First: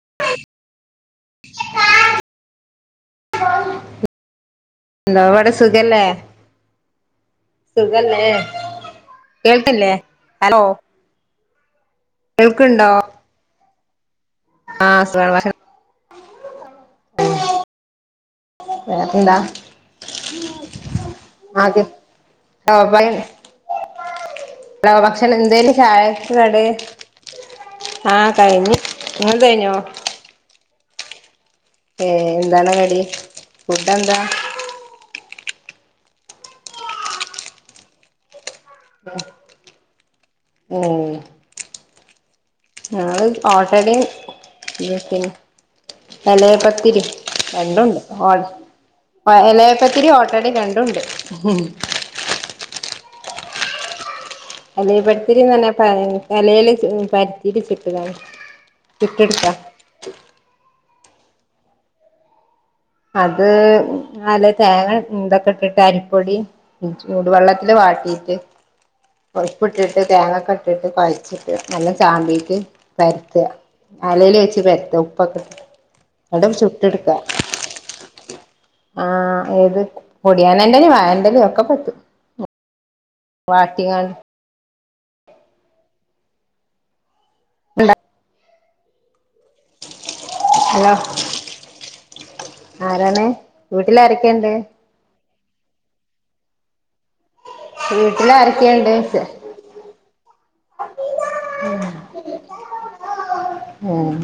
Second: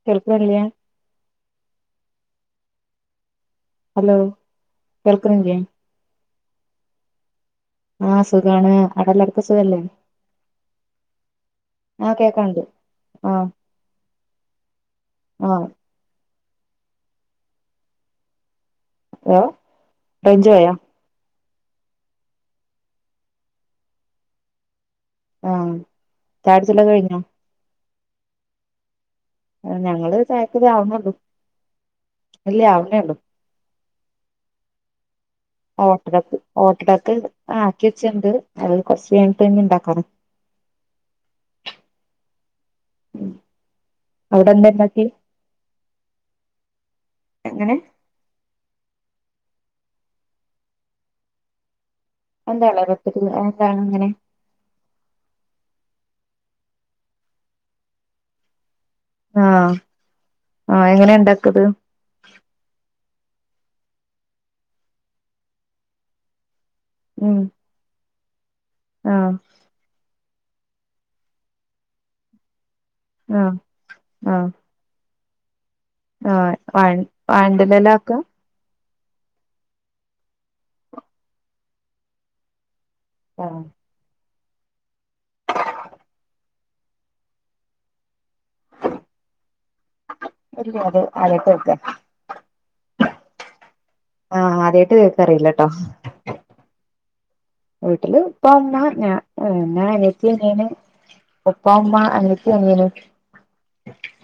[unintelligible] [unintelligible] Hello എന്താവടെ കേൾക്കണില്ലേ സുഖല്ലേ? ആഹ് സുഖല്ലേ സുഖാണ് അവിടെ എല്ലാർക്കും സുഖല്ലേ കേൾക്കില്ലേ? ഹലോ ആ കേക്കാണ്ട് കേൾക്കുണ്ടോ ആ ആഹ് സുഖ വേറെന്താ ഹലോ റേഞ്ച് പോയോ ആകെ [unintelligible] [unintelligible] എന്തേലും ആഹ് ഛായക്ക് ചായ കടി കുടിച്ചലൊക്കെ കഴിഞ്ഞോ ആ കഴിഞ്ഞു അത് ഞങ്ങള് ഛായക്കടി ആവുന്നേ ഒള്ളു ഏ എന്താണ് കടി. പുട്ടാ എന്താ? ഓട്ടടക്ക് ഓട്ടടക്ക് ആക്കി വെച്ചിട്ടുണ്ട് അത് കൊറച്ചെയ്ഞ്ഞിട്ടേ ന്നെ ഇണ്ടാക്കാറ് ഞങ്ങൾ ഓട്ടടെയും അവിടെ എന്താ ഇണ്ടാക്കി ബീഫും തലേപത്തിരി എങ്ങനെ രണ്ടുണ്ട് ഓട് അ എലയപ്പത്തിരി ഓട്ടടേം രണ്ടുണ്ട് എന്താ എലയപ്പത്തിരിന്ന് ആ സാധനം എങ്ങനെ? എലിപ്പത്തിരി എന്നു പറഞ്ഞ ഇലയില് പരുത്തിയിട്ട് ചുടുക ആ ആ എങ്ങനെ ണ്ടാക്കാത്? അത് നല്ല തേങ്ങ ഇതൊക്കെ ഇട്ടിട്ട് അരിപ്പൊടി ഉം ചൂടുവെള്ള വാട്ടിയിട്ട് ആഹ് ഉപ്പ് ഇട്ടിട്ട് തേങ്ങക്കെ ഇട്ടിട്ട് കൊഴച്ചിട്ട് നല്ലോം ചാമ്പീട്ട് പരത്ത ആഹ് അലേല് ആഹ് വെച്ച് പരത്തും പൊക്ക് ആഹ് വ വ ണ്ടുന്നേലക്കും ആ ഏത് പൊടിയാനെന്റെലേ വായന്റെ ലേം ഒക്കെ പറ്റും ആഹ് വാട്ടിക [unintelligible] ഹലോ ഇപ്പൊതിലേത് ആരെട്ത്ത കൊടുക്ക? ആരാണ് വീട്ടിലാരക്ക ആ ആദ്യായിട്ട് കേക്കാ അറിയിലാട്ടോ വീട്ടില് വീട്ടിൽ ഉപ്പ മ്മ ആരൊക്കെയുണ്ട് ഞാ ചോദിച്ചേ ഞാ അനിയത്തി അനിയന് ഉപ്പ ഉമ്മ അനിയത്തി അനിയന് ഉം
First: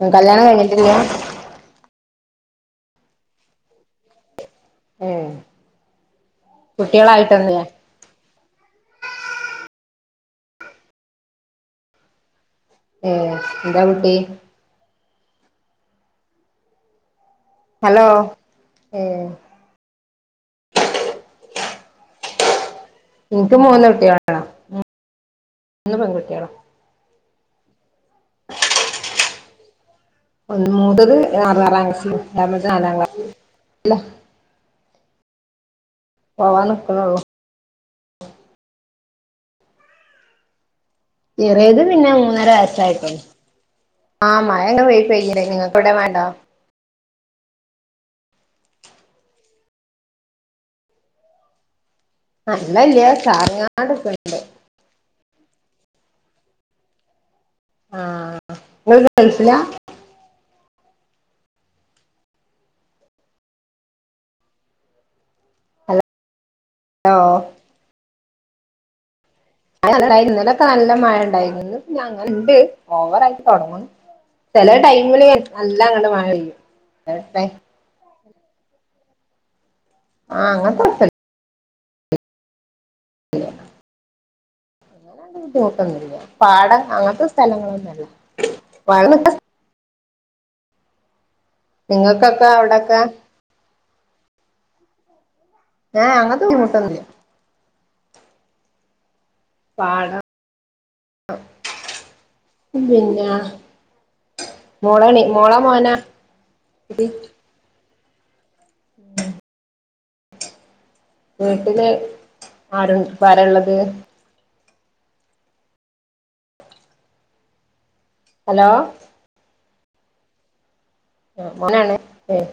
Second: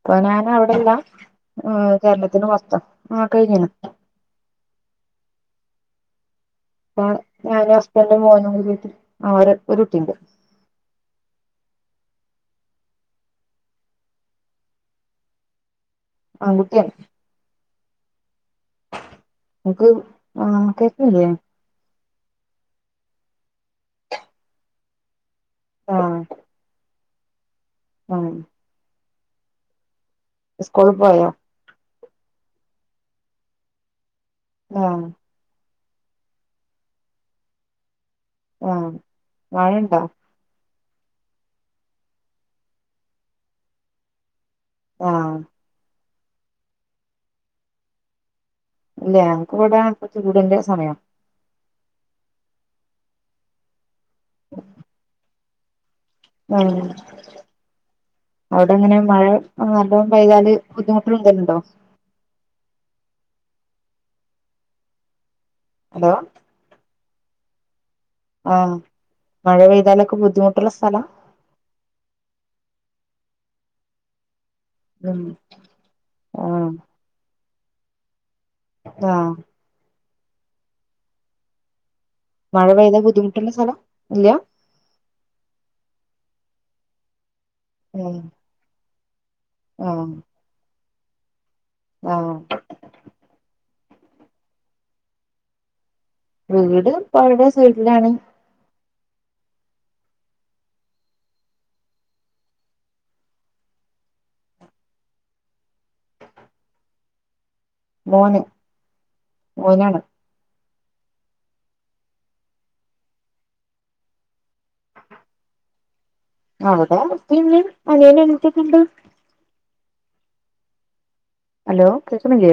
ഇപ്പൊ കല്യാണം ഞാൻ അവിടെല്ല കഴിഞ്ഞിട്ടില്ല കേരളത്തിന് പൊറ്ത്ത ആ കഴിഞ്ഞ്ണ് ഏഹ് ഇപ്പൊ ഞാനും ഹസ്ബൻഡും മോനും വീട്ടിൽ ആ ഒര് ഒരു കുട്ടിയുണ്ട് ഏഹ് എന്താ കുട്ടി ആൺകുട്ടിയാണ് ഹലോ ഏഹ് ൻക്ക് ആ കേക്ക്ല്ലേ ഇൻക്ക് മൂന്ന് കുട്ട്യാളാ മൂന്ന് പെൺകുട്ട്യാൾ വാഴും ഒന്ന് സ്കൂളിൽ മൂതത് പോയോ ആറാറാം ക്ലാസി രണ്ടാമത് നാലാം ക്ലാ ലെ ഉം പോവാ നിക്ക്ണള്ളൂ ആഹ് മഴണ്ടോ ചെറേത് പിന്നെ മൂന്നര വയസ്സായിട്ടള്ളൂ ആഹ് മഴ ങ്ങ പെ ആഹ് പെയ്യ്ണ് ഇങ്ങക്കവിടെ മഴണ്ടോ ഇല്ലാ ഞങ്ങക്ക് ഇവിടെ ഉച്ചച്ചുടിന്റെ സമയാ ആഹ് ഇള്ളല്ല്യ കാറങ്ങാട് പെ ഉം ആഹ് അവിടെങ്ങനെ നിങ്ങൾ മഴ ഗൾഫിലാ [unintelligible] പ്പൊ കൈ കാല്ബുദ്ധിമുട്ട് എന്തേലുണ്ടോ ഹലോ ഓ ആഹ് മഴ അ പെയ്താലൊക്കെ [unintelligible] ഇന്നലൊക്കെ ബുദ്ധിമുട്ടുള്ള നല്ല സ്ഥലാ മഴ ഇണ്ടായിനി ഇന്ന്പ്പഞ്ഞങ്ങ ഇണ്ട് ഓവറായിട്ട് തുടങ്ങ്ണ് ചെലെ ഉം ടൈമില് നല്ലാം അങ്ങട് മഴെയ്യും ആഹ് ടെടെ ആഹ് ആഹ് അങ്ങൻതെകൊപ്പല്ല മഴ പെയ്താ ബുദ്ധിമുട്ട്ള്ള സ്ഥലം ഇല്ല [unintelligible] ട്ടൊന്നില്ല പാടം അങ്ങനത്തെ സ്ഥലങ്ങളൊ ഉം ആഹ് ആഹ് ഇങ്ങക്കത്താ അവിടെക്കെ ഏഹ് അങ്ങ വീട് പൊഴയുടെ സൈടിലാണ് പാടം പിന്നെല്ലാ മോളണി മോളാ മോനാ മോന് ഉം ഒരാള് വീട്ടില് ആരുൺഇപ്പോ വരള്ളത് ആഹ് ഇവടെ ഇപ്പിം ഇമ്മിം അനിയനും ഹലോ അനിയത്തിയൊക്കണ്ട് ഹലോ മോനാണ് ഏ കേക്കണില്ലേ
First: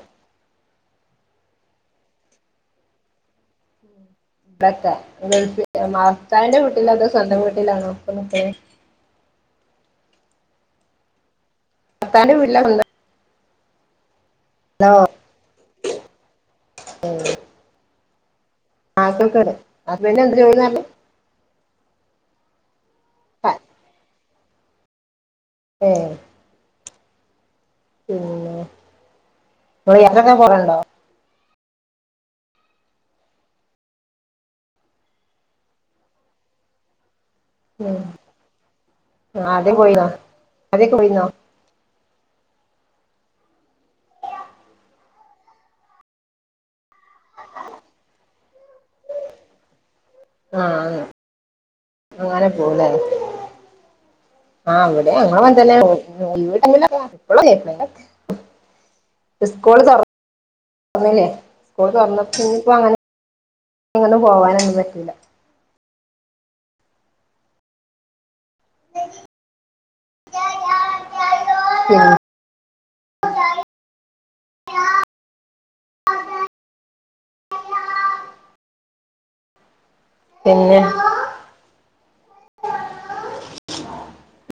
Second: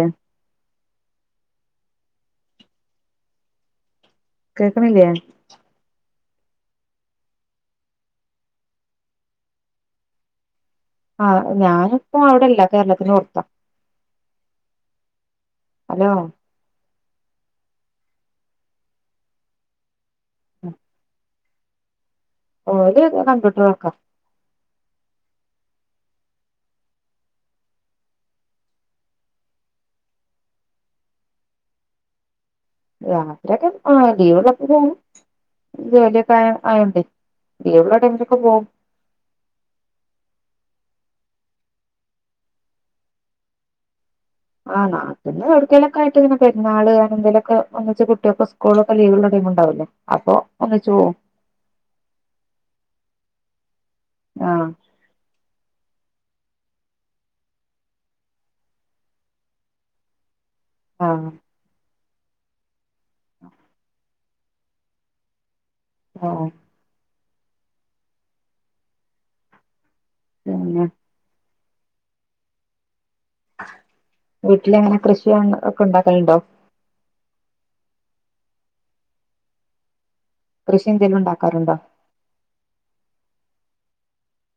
ക്കത്ത കേൾക്കണില്ലേ ഗൾഫില് മഫ്ത്താവ്ന്റെ വീട്ടിലാ അതൊ സ്വന്തം വീട്ടിലാണോ ഇപ്പ നിക്ക്ണെ ആഹ് ഞാനിപ്പൊ ഭർത്താവിന്റെ വീട്ടിലാ അവിടല്ല സ്വന്തം കേരളത്തിന് പൊർത്താ ഹലോ ഹലോ ആക്രിക്കട ഹസ്ബന്റ് എന്ത് ജോലിന്നർനെ ഓല് പറഞ്ഞെ കമ്പ്യൂട്ടർ വർക്കാ ഏഹ്. പിന്നെ ങള് യാത്രൊക്കെ പോകല്ണ്ടോ? രാത്രിയൊക്കെ ആഹ് ലീവ്ള്ളപ്പോ പോവു ജോലിയൊക്കെ ആയ് ആയോണ്ടെ. എവ്ടെ ടൈംസക്ക പോവും. ആ ആദ്യം പോയിന്നോ അതേ പോയിന്നോ ആഹ നാട്ടന്ന് എടുക്കലൊക്കെ ആട്ട് ഇങ്ങെ നെ പെര്ന്നാള്ങ്ങെന്തങ്കലൊക്കെ വച്ച് കുട്ടികൊക്കെ സ്കൂളൊക്കെ ലീവുള്ള ടൈം ഉണ്ടാവില്ലേ അപ്പൊ ആഹ് ഒന്നിച്ച്പോവും. അങ്ങനെ പോലേ ആഹ് വിടി ഞങ്ങളങ്ങൻ തന്നെ. [unintelligible] ഇവടങ്ങനെ പ്പളും [unintelligible] സ്കൂൾ തൊർ തന്നല്ലേ സ്കൂൾ തുന്നപ്പോ ഇയിപ്പോ അങ്ങന ആ പന്നെ പോകാനൊന്നും പറ്റുല. ആഹ്. സരി ഉ ഉം. വീട്ടിലെങ്ങനെ കൃഷിയ ഒക്കണ്ടാക്കലുണ്ടോ? പിന്നെ കൃഷി ന്തെലുണ്ടാക്കാറുണ്ടോ?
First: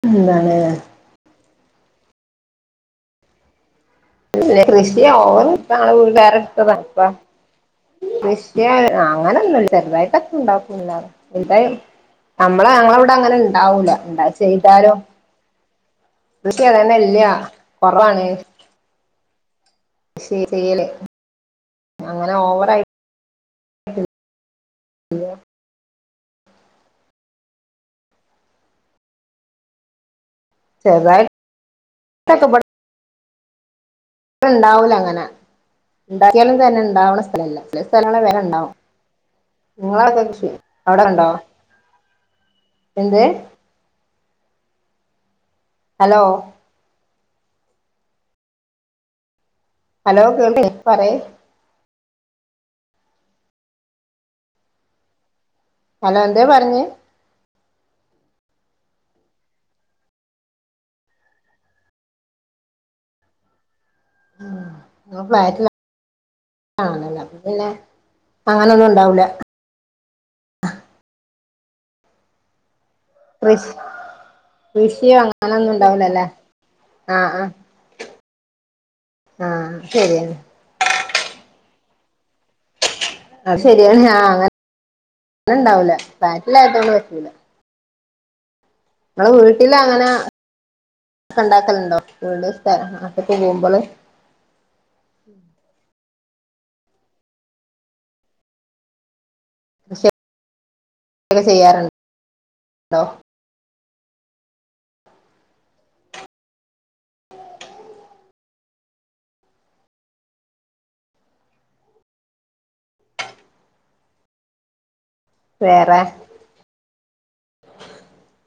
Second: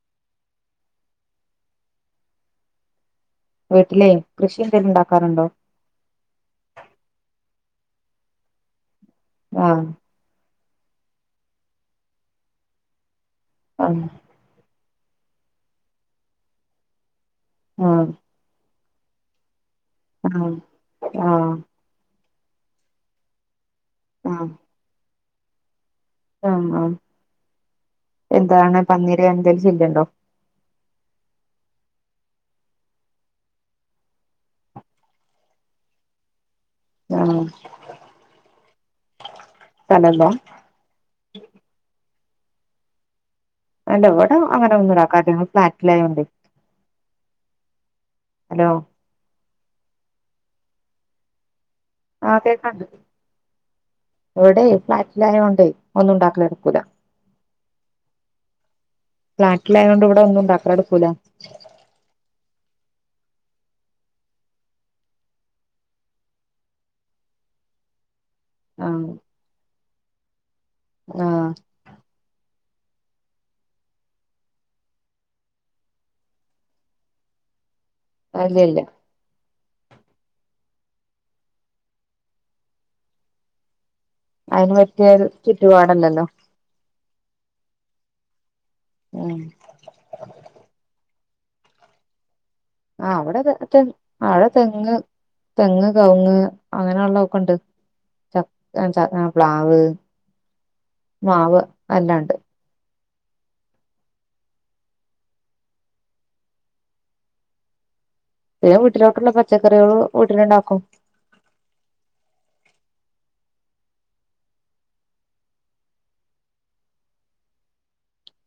പിന്നെ എന്താണ് വീട്ട്ലേ. [unintelligible] കൃഷി ഓവർ ത്താ [unintelligible] ശ്. ക്യയ് അങ്ങനെന്നുൽ ആഹ് ചെറുതായിട്ടെത്തുണ്ടാക്കൂല്ല എന്തായും അമ്മളെ അങ്ങള വടഅങ്ങനെ ണ്ടാവൂല ആഹ് ണ്ട ചെയ്താലൊ കൃഷി അതന്നെ ഇല്ല ആഹ് കൊറവാണ്. ആഹ് ശരീല് ആഹ് അങ്ങനെ ഓവറയി. ആ ആ ആ എന്താണ് പന്നീര എന്തശ ഇല്ലണ്ടോ ചെറ്തായ് [unintelligible] മ്പൾ. ണ്ടാവുലങ്ങന ണ്ടായാലും തന്നെ ണ്ടാവ്ണ ആഹ് സ്ഥലല്ല ചില സ്ഥലങ്ങളി വേഗണ്ടാവും നിങ്ങളൊക്കെ സ്ഥലണ്ടോ കൃഷി. അവടെ ണ്ടോ എന്ത്? അല്ലവിടെ അങ്ങനെ ഒന്നും ണ്ടാക്കാൻ പറ്റില്ലഫ്ലാറ്റില ആായ കൊണ്ട് ഹലോ ഹലോ ഹലോ കേൾക്ക് പറി. ആഹ കേക്കണ്ട എവിടെ ഫ്ലാറ്റിലായോൊണ്ടേ ഹലോ എന്തേ ഒന്നുണ്ടാക്കലടക്കൂല. പറഞ്ഞ് ഫ്ളാറ്റിലായത കൊണ്ട് ഇവിടെ ഒന്നുംണ്ടാക്കല് നടക്കൂല ഞങ്ങൾ ഫ്ലാറ്റിലാണല്ലോ അപ്പം പിന്നെ ആഹ് അങ്ങനന്നുണ്ടാവൂല. ആഹ്. കൃഷ് കൃഷി അങ്ങനൊന്നു ണ്ടാവൂല ലേ ആഹ് അഹ്. അല്ലല്ല. ആഹ് ശര്യന്നെ. അത് ശര്യാണ് ആഹ്. അങ്ങനെ അയ്ന് പറ്റ്യരു ചുറ്റുപാടല്ലല്ലോ. ഇല്ല അതൊാണ് വച്ചില്ല ങ്ങള് ഉം വീട്ടിലങ്ങന ക്കണ്ടാക്കലുണ്ടോ വീട് സ്ത ആഹ് നാട്ട്ക്ക് അവിടെ തെ പോകുമ്പള്. അവിടെ തെങ്ങ് തെങ്ങ് കവങ്ങ് അങ്ങനെയള്ള ഒക്കെ ഉണ്ട് ച ച ചവ പ്ലാവ് മാവ് എല്ലാണ്ട്. ട്ടൊ. [inaudible] പിന്നെ വീട്ടിലോട്ടുള്ള പച്ചക്കറികൾ വീട്ടിലുണ്ടാക്കും. വേറെ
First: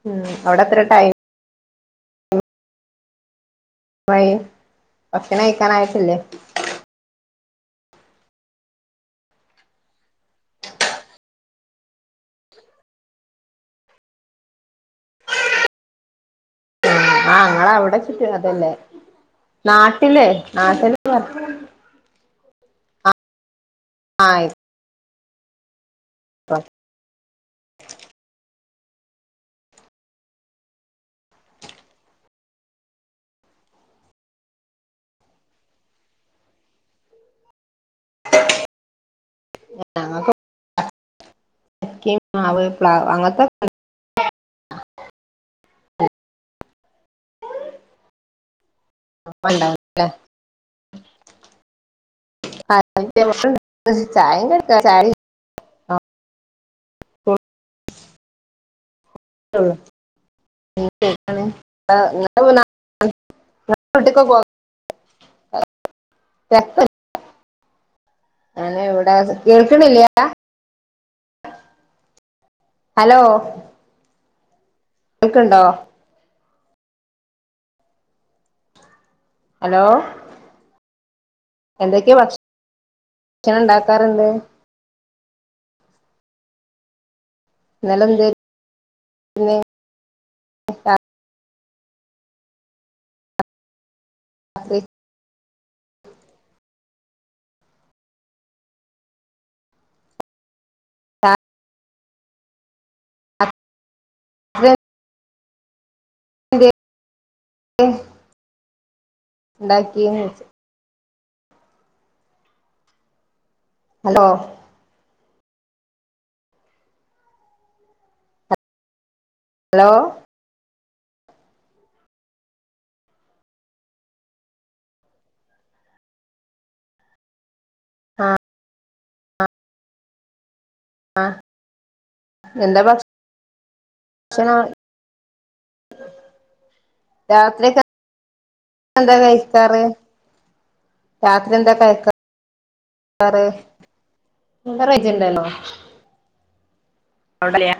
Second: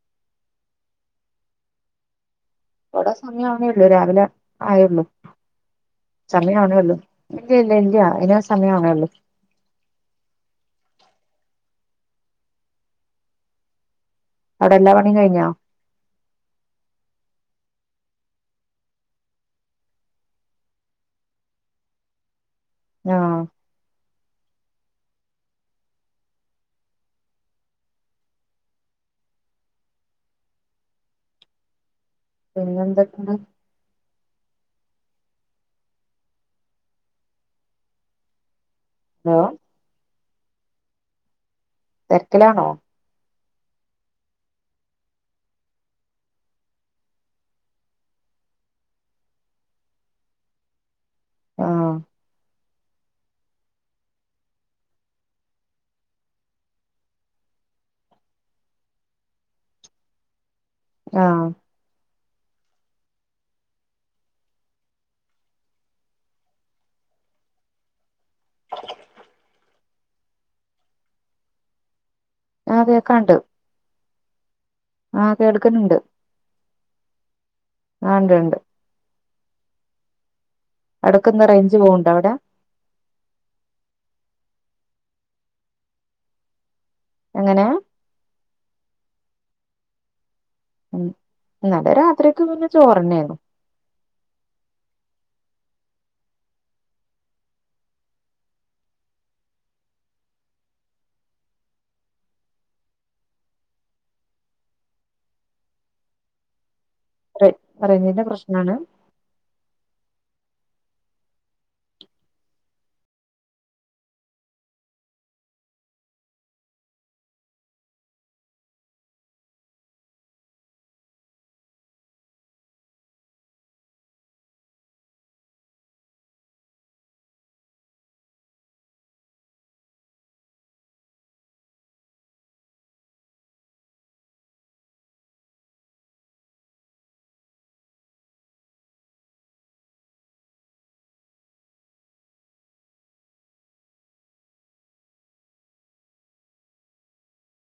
ഉം അവ്ടെ എത്ര ടൈം ഇവ്ടെ സമയാവ്ണേള്ളൂ രാവ് ലെ ടൈമായി ആയേള്ളൂ ഭക്ഷണം കഴിക്കാനായിട്ടില്ലേ സമയ ആവ്ണേള്ളു ഇല്ല ഇല്ല ഇല്ല അയിന് സമയാവ്ണേള്ളൂ അവ്ടെ എല്ലാ പണിംകഴിഞ്ഞോ ആഹ് ങ്ങളെ അവ്ടെ ച്ട്ട് അതല്ലേ നാട്ടിലേ നാട്ടില് ആഹ് ആയി പ്പ പിന്നെന്തൊക്കെ ആണ് [inaudible] ഹലോ ഞങ്ങക്കു ചക്കിം മാവ് തിരക്കിലാണോ പ്ലാവ് അങ്ങത്തെ [inaudible] അപ്പണ്ടാവല്ലേ ആഹ് ചായിം കടിം ട്ടു ആഹ് [unintelligible] [unintelligible] ഇങ്ങളെ വീട്ടിക്ക്‌ പോ ചക്ക ഒര് ഞാന് ഇവ്ടെ കേൾക്ക്‌ണില്ലേ ആ കേക്കൻണ്ട് ആഹ് കേൾക്കണ്ടോ കേൾക്ക്‌ണ് ണ്ട് ആണ്ട് ണ്ട്. ഹലോ എടക്ക്ന്താ ‌ റേഞ്ച് പോവ്ണ്ടോ എന്തൊക്കെയ അവ്ടെ ഭക്ഷണം ഉണ്ടാക്കാറ്ണ്ട് എങ്ങനെ ഇന്നലെ എന്തെ ഉം ഇന്നലെ രാത്രിക്ക് പിന്നെ ചോറന്നെന്നു കറി രെ റേ റേയ്ഞ്ചിന്റെ പ്രശ്നാണ്. ണ്ടാക്കിയൊ ചോയ്ച്ചെ ഹലോ ഹലോ ആഹ് ആഹ് എന്താ ഭക്ഷ ച്ചനാഹ് രാത്രിക്കെ എന്താ കയിക്കാറ് രാത്രി എന്താ കാഴിക്കാറ് മീൻകറി വെച്ചിണ്ടാര്ന്നോ അവ്ടെ ല്ല്യാ